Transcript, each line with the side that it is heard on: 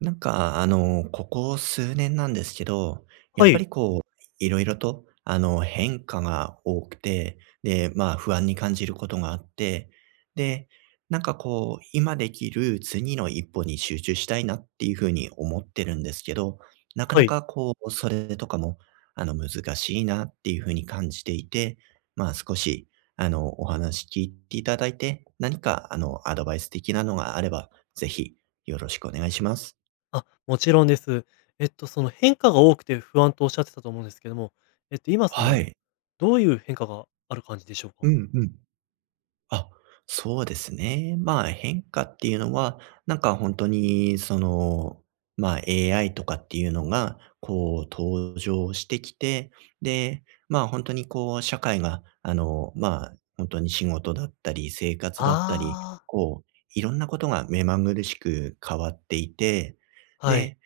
right: ここ数年なんですけど、や
left: は
right: っぱ
left: い、
right: りこう、いろいろと、変化が多くて、で、不安に感じることがあって、で、今できる次の一歩に集中したいなっていうふうに思ってるんですけど、なか
left: は
right: な
left: い。
right: かこう、それとかも、難しいなっていうふうに感じていて、少し、お話聞いていただいて、何か、アドバイス的なのがあれば、ぜひ、よろしくお願いします。
left: あ、もちろんです。その変化が多くて不安とおっしゃってたと思うんですけども、今そ
right: は
left: の、
right: い。
left: どういう変化がある感じでしょうか？
right: うんうん。あ、そうですね。変化っていうのは、本当にAI とかっていうのが、登場してきて、で、本当に社会が本当に仕事だったり、生活だったり、
left: あ
right: いろんなことが目まぐるしく変わっていて、
left: あ、はい。
right: で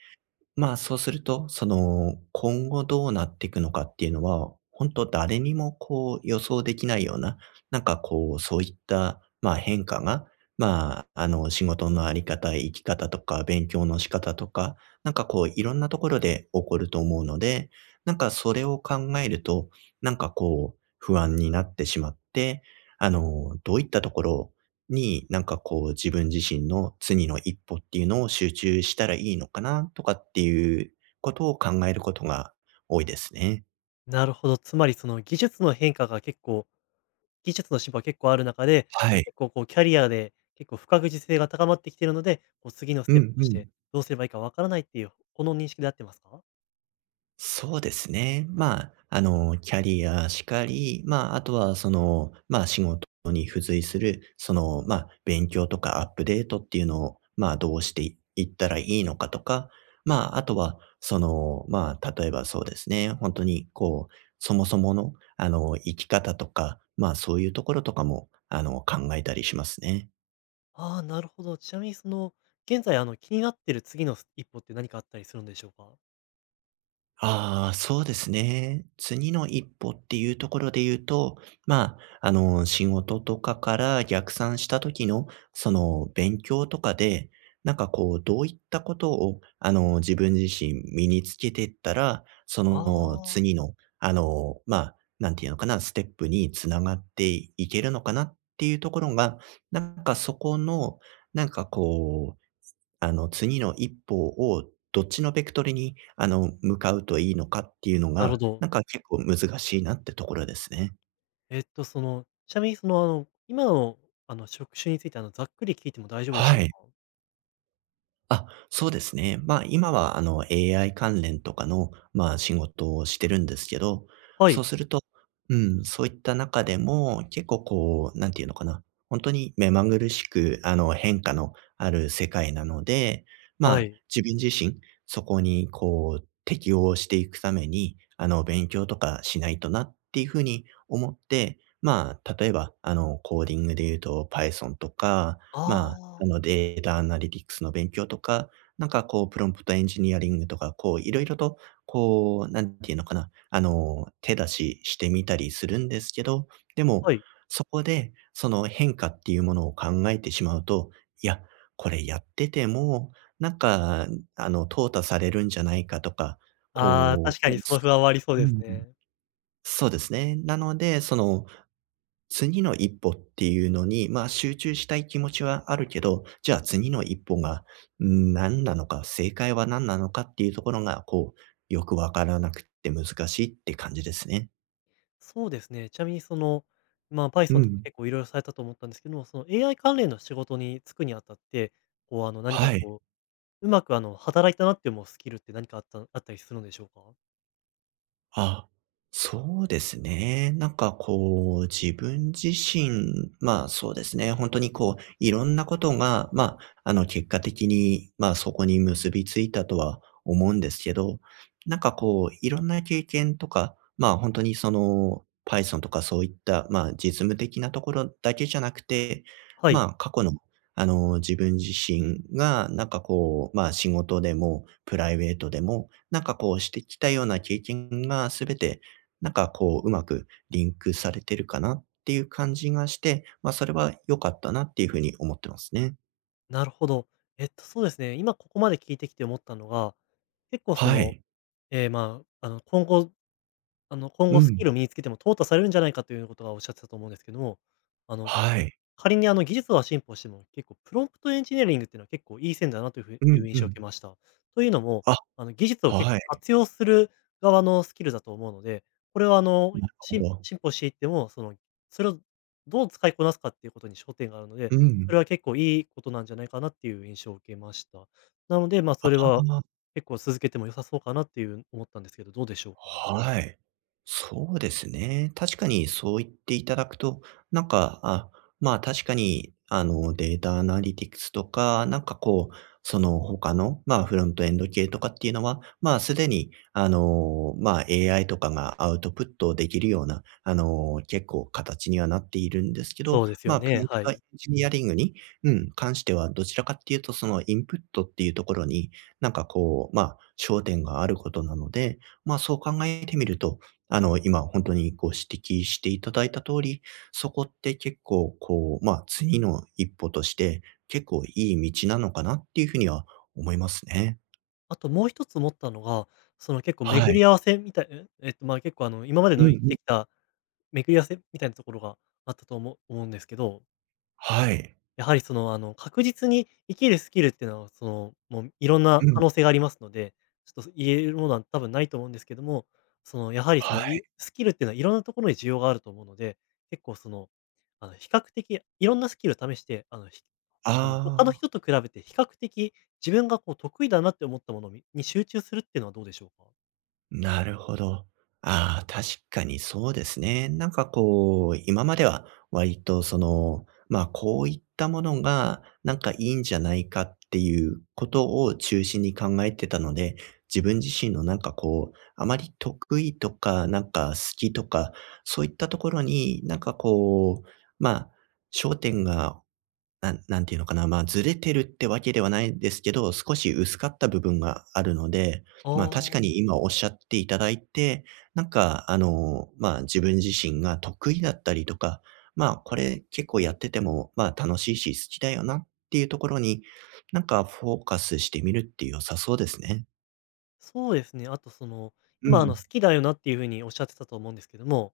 right: そうすると、今後どうなっていくのかっていうのは、本当誰にも予想できないような、そういった、変化が、仕事のあり方、生き方とか、勉強の仕方とか、いろんなところで起こると思うので、それを考えると、不安になってしまって、どういったところをに、自分自身の次の一歩っていうのを集中したらいいのかなとかっていうことを考えることが多いですね。
left: なるほど。つまりその技術の進歩が結構ある中で、
right: は
left: ま
right: い。
left: 結構こうキャリアで結構不確実性が高まってきているので、こう次のス
right: う
left: テップ
right: ん
left: と
right: う
left: し
right: ん。
left: て、どうすればいいかわからないっていう、この認識で合ってますか？
right: そうですね。キャリアしかり、あとは仕事に付随する、勉強とかアップデートっていうのを、どうしていったらいいのかとか、あとは、例えばそうですね。本当に、そもそもの、生き方とか、そういうところとかも、考えたりしますね。
left: ああー、なるほど。ちなみにその、現在あの気になってる次の一歩って何かあったりするんでしょうか？
right: ああ、そうですね。次の一歩っていうところで言うと、仕事とかから逆算した時の、勉強とかで、どういったことを、自分自身身につけていったら、
left: ああー。
right: 次の、あの、まあ、なんていうのかな、ステップにつながっていけるのかなっていうところが、なんかそこの、なんかこう、あの、次の一歩をどっちのベクトルに、向かうといいのかっていうの
left: なるほ
right: が、
left: ど。
right: 結構難しいなってところですね。
left: その、ちなみにその、あの、今の、あの、職種について、あの、ざっくり聞いても大丈夫でしょ
right: は
left: うか？
right: い。あ、そうですね。今はAI 関連とかの、仕事をしてるんですけど、
left: は
right: そう
left: い、
right: すると、うん、そういった中でも結構こう、なんていうのかな、本当に目まぐるしく変化のある世界なので、
left: はい。
right: 自分自身、そこに適応していくために、勉強とかしないとなっていうふうに思って、例えばコーディングで言うと Python とか、
left: ああ、
right: データアナリティクスの勉強とか、プロンプトエンジニアリングとか、いろいろと、こう、なんていうのかな、あの、手出ししてみたりするんですけど、でも、
left: はい。
right: そこで、その変化っていうものを考えてしまうと、いや、これやってても、なんか、淘汰されるんじゃないかとか、
left: ああ、確か
right: う
left: に
right: ん、
left: その不安はありそうですね。
right: そうですね。なので、次の一歩っていうのに、集中したい気持ちはあるけど、じゃあ次の一歩が、何なのか、正解は何なのかっていうところが、よくわからなくて難しいって感じですね。
left: そうですね、ちなみにその、まあ、
right: う
left: Python とか
right: ん。
left: 結構いろいろされたと思ったんですけども、その AI 関連の仕事に就くにあたって、こう、あの、何か
right: はい。
left: こう、うまく、あの、働いたなって思うスキルって何かあったあったりするんでしょうか？
right: あ、そうですね。自分自身、そうですね。本当にいろんなことが、結果的に、そこに結びついたとは思うんですけど、いろんな経験とか、本当とにPython とかそういった、実務的なところだけじゃなくて、
left: はい、
right: 過去の、自分自身が仕事でもプライベートでもしてきたような経験がすべて、うまくリンクされてるかなっていう感じがして、それは良かったなっていう風に思ってますね。
left: なるほど。そうですね、今ここまで聞いてきて思ったのが、結構そ
right: は
left: の、
right: い。
left: ええ、まあ、あの、今後
right: う
left: スキル
right: ん。
left: を身につけても淘汰されるんじゃないかということがおっしゃってたと思うんですけども、あの、
right: はい。
left: 仮にあの技術が進歩しても、結構プロンプトエンジニアリングっていうのは結構いい線だなというふう
right: う
left: い
right: ん
left: う印
right: う
left: 象を受け
right: ん。
left: ました。というのも、
right: あ、
left: あの技術を結
right: は
left: 構
right: い。
left: 活用する側のスキルだと思うので、これはあの、
right: なるほ
left: 進
right: ど。
left: 進歩していっても、その、それをどう使いこなすかっていうことに焦点があるの
right: う
left: で、
right: ん。
left: それは結構いいことなんじゃないかなっていう印象を受けました。なので、まあそれ
right: あ
left: は
right: あ。
left: 結構続けても良さそうかなっていう思ったんですけど、どうでしょうか？
right: はい。そうですね。確かにそう言っていただくと、なんか、あ、確かに、データアナリティクスとか、その他の、フロントエンド系とかっていうのは、すでに、AI とかがアウトプットできるような、結構形にはなっているんですけど、
left: そうですよ
right: プ
left: ね、
right: ロンプ
left: は
right: トエン
left: い。
right: ジニアリングに、うん、関してはどちらかっていうと、そのインプットっていうところに、焦点があることなので、そう考えてみると、今本当にご指摘していただいた通り、そこって結構次の一歩として、結構いい道なのかなっていうふうには思いますね。
left: あともう一つ思ったのが、その結構
right: は
left: 巡
right: い。
left: り合わせみたいん？まあ、結構あの、今まで
right: うんう
left: の生き
right: ん。
left: てきた巡り合わせみたいなところがあったと思うんですけど、
right: はい。
left: やはりその、あの、確実に生きるスキルっていうのは、その、もういろんな
right: う
left: 可
right: ん。
left: 能性がありますので、ちょっと言えるものは多分ないと思うんですけども、その、やはりそ
right: は
left: の、
right: い。
left: いスキルっていうのはいろんなところに需要があると思うので、結構その、あの、比較的いろんなスキルを試して、
right: あ
left: あの、他の人
right: あ。
left: と比べて比較的自分がこう得意だなって思ったものに集中するっていうのはどうでしょうか？
right: なるほど。ああ、確かにそうですね。今までは割とこういったものがいいんじゃないかっていうことを中心に考えてたので、自分自身のあまり得意とか、好きとか、そういったところにまあ、焦点がなん、なんていうのかな、まあ、ずれてるってわけではないですけど、少し薄かった部分があるので、
left: あ
right: 確か
left: あ、
right: に今おっしゃっていただいて、自分自身が得意だったりとか、これ結構やってても、楽しいし好きだよなっていうところに、フォーカスしてみるって良さそうですね。
left: そうですね。あとその、
right: う
left: 今あの、
right: ん。
left: 好きだよなっていう風におっしゃってたと思うんですけども、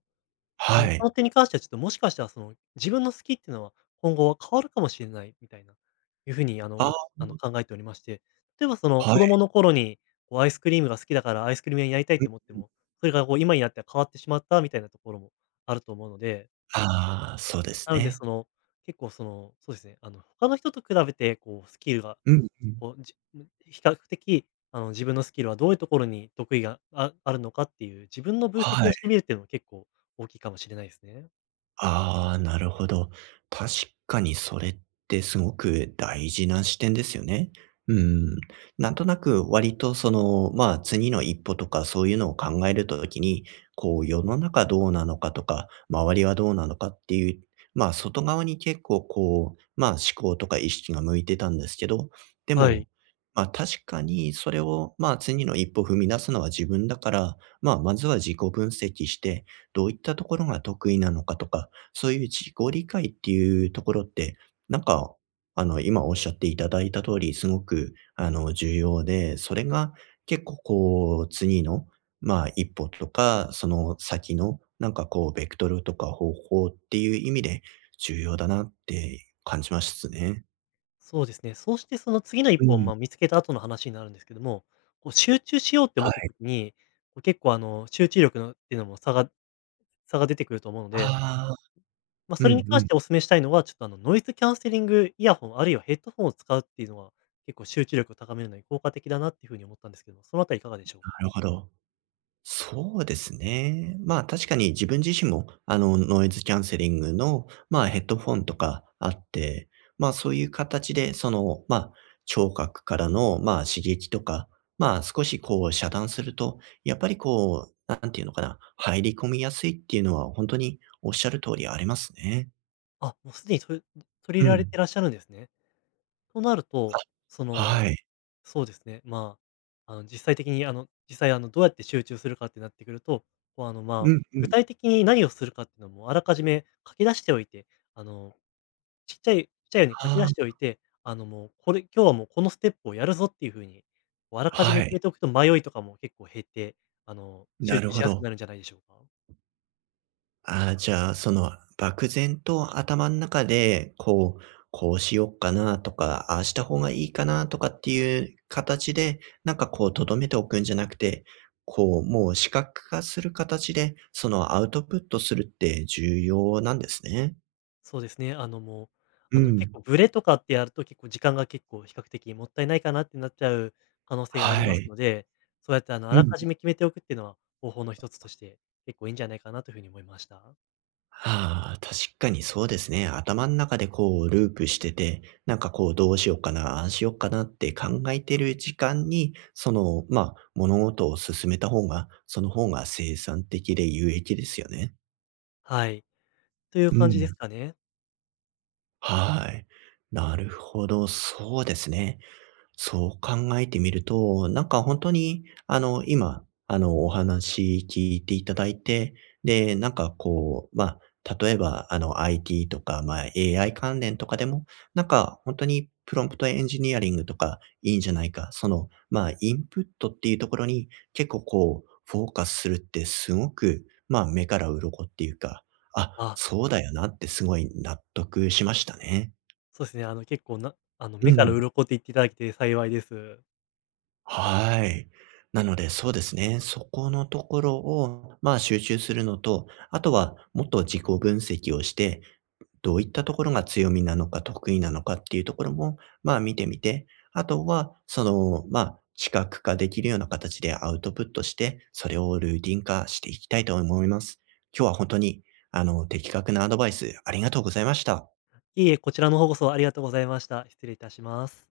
left: あの、
right: は
left: そ
right: い。
left: の点に関してはちょっともしかしたらその、自分の好きっていうのは、今後は変わるかもしれないみたいな、いうふうにあの、
right: ああ、
left: あの、考えておりまして、例えばその
right: はい。
left: 子供の頃に、こうアイスクリームが好きだからアイスクリーム屋になりたい
right: うん
left: と思って
right: うん。
left: も、それがこう今になっては変わってしまったみたいなところもあると思うので、
right: ああ、そうです
left: なので
right: ね。
left: その、結構その、そうですね、あの、他の人と比べてこうスキルが、
right: うんうん。
left: こう、じ比較的あの、自分のスキルはどういうところに得意があるのかっていう、自分の分析
right: は
left: を
right: い。
left: してみるっていうのも結構大きいかもしれないですね。
right: ああ、なるほど。確かにそれってすごく大事な視点ですよね。うん。なんとなく割と次の一歩とかそういうのを考えるときに、世の中どうなのかとか、周りはどうなのかっていう、外側に結構思考とか意識が向いてたんですけど、で
left: は
right: も、
left: い。
right: 確かにそれを、次の一歩踏み出すのは自分だから、まずは自己分析して、どういったところが得意なのかとか、そういう自己理解っていうところって、なんか、今おっしゃっていただいた通り、すごく、重要で、それが結構次の、一歩とか、その先の、ベクトルとか方法っていう意味で重要だなって感じましたね。
left: そうですね。そうしてその次の一
right: う
left: 歩を、
right: ん。
left: ま、見つけた後の話になるんですけども、こう集中しようって
right: は
left: 思った
right: い。
left: 時に、こう結構あの、集中力のっていうのも差が出てくると思うので、
right: ああ、
left: まあ、
right: う
left: それ
right: ん
left: に
right: う
left: 関
right: ん、
left: し
right: な
left: てお勧めしたいのは、ちょっとあの、ノイズキャンセリングイヤホン、あるいはヘッドホンを使うっていうのは、結構集中力を高めるのに効果的だなっていうふうに思ったんですけども、そのあたりいかがでしょう
right: る
left: か？
right: ほど。そうですね。確かに自分自身も、ノイズキャンセリングの、ヘッドフォンとかあって、そういう形で、聴覚からの、刺激とか、少し遮断すると、やっぱりこう、なんていうのかな、入り込みやすいっていうのは本当におっしゃる通りありますね。
left: あ、もうすでにと取り入れ
right: う
left: られ
right: ん。
left: てらっしゃるんですね。となると、そ
right: あ、は
left: の、
right: い。
left: そうですね。まあ、あの、実際的に、あの、実際、あの、どうやって集中するかってなってくると、こう、あの、
right: う
left: まあ、
right: んう
left: 具
right: ん。
left: 体的に何をするかっていうのはもうあらかじめ書き出しておいて、あの、ちっちゃいように書き出してお
right: あ
left: いて、あの、もう、これ、今日はもうこのステップをやるぞっていうふうに、こうあら
right: あ、
left: かじめ
right: は
left: 決
right: い。
left: めておくと迷いとかも結構減って、あの、
right: な
left: 集
right: る
left: 中し
right: ほ
left: やすく
right: ど。
left: なるんじゃないでしょうか。
right: ああ、じゃあ、漠然と頭の中で、こうしよっかなとか、ああした方がいいかなとかっていう形で、留めておくんじゃなくて、もう視覚化する形で、そのアウトプットするって重要なんですね。
left: そうですね、あの、もう、
right: う
left: あの、結
right: ん。
left: 構ブレとかってやると結構時間が結構比較的もったいないかなってなっちゃう可能性があり
right: は
left: ます
right: い。
left: ので、そうやってあの、あ
right: う
left: ら
right: ん。
left: かじめ決めておくっていうのは方法の一つとして結構いいんじゃないかなというふうに思いました。
right: はあ、確かにそうですね。頭ん中でループしてて、どうしようかな、ああしようかなって考えてる時間に、物事を進めた方が、その方が生産的で有益ですよね。
left: はい。という
right: う
left: 感じです
right: ん。
left: かね。
right: はい。なるほど、そうですね。そう考えてみると、本当に、今、お話聞いていただいて、で、例えば、IT とか、AI 関連とかでも、本当にプロンプトエンジニアリングとかいいんじゃないか、インプットっていうところに結構フォーカスするってすごく、目から鱗っていうか、あ、
left: あ、
right: そうだよなってすごい納得しましたね。
left: そうですね、あの、結構なあの、
right: う
left: 目から
right: ん。
left: 鱗って言っていただけて幸いです。
right: はい。なので、そうですね。そこのところを、集中するのと、あとは、もっと自己分析をして、どういったところが強みなのか、得意なのかっていうところも、見てみて、あとは、視覚化できるような形でアウトプットして、それをルーティン化していきたいと思います。今日は本当に、的確なアドバイスありがとうございました。
left: いえいえ、こちらの方こそありがとうございました。失礼いたします。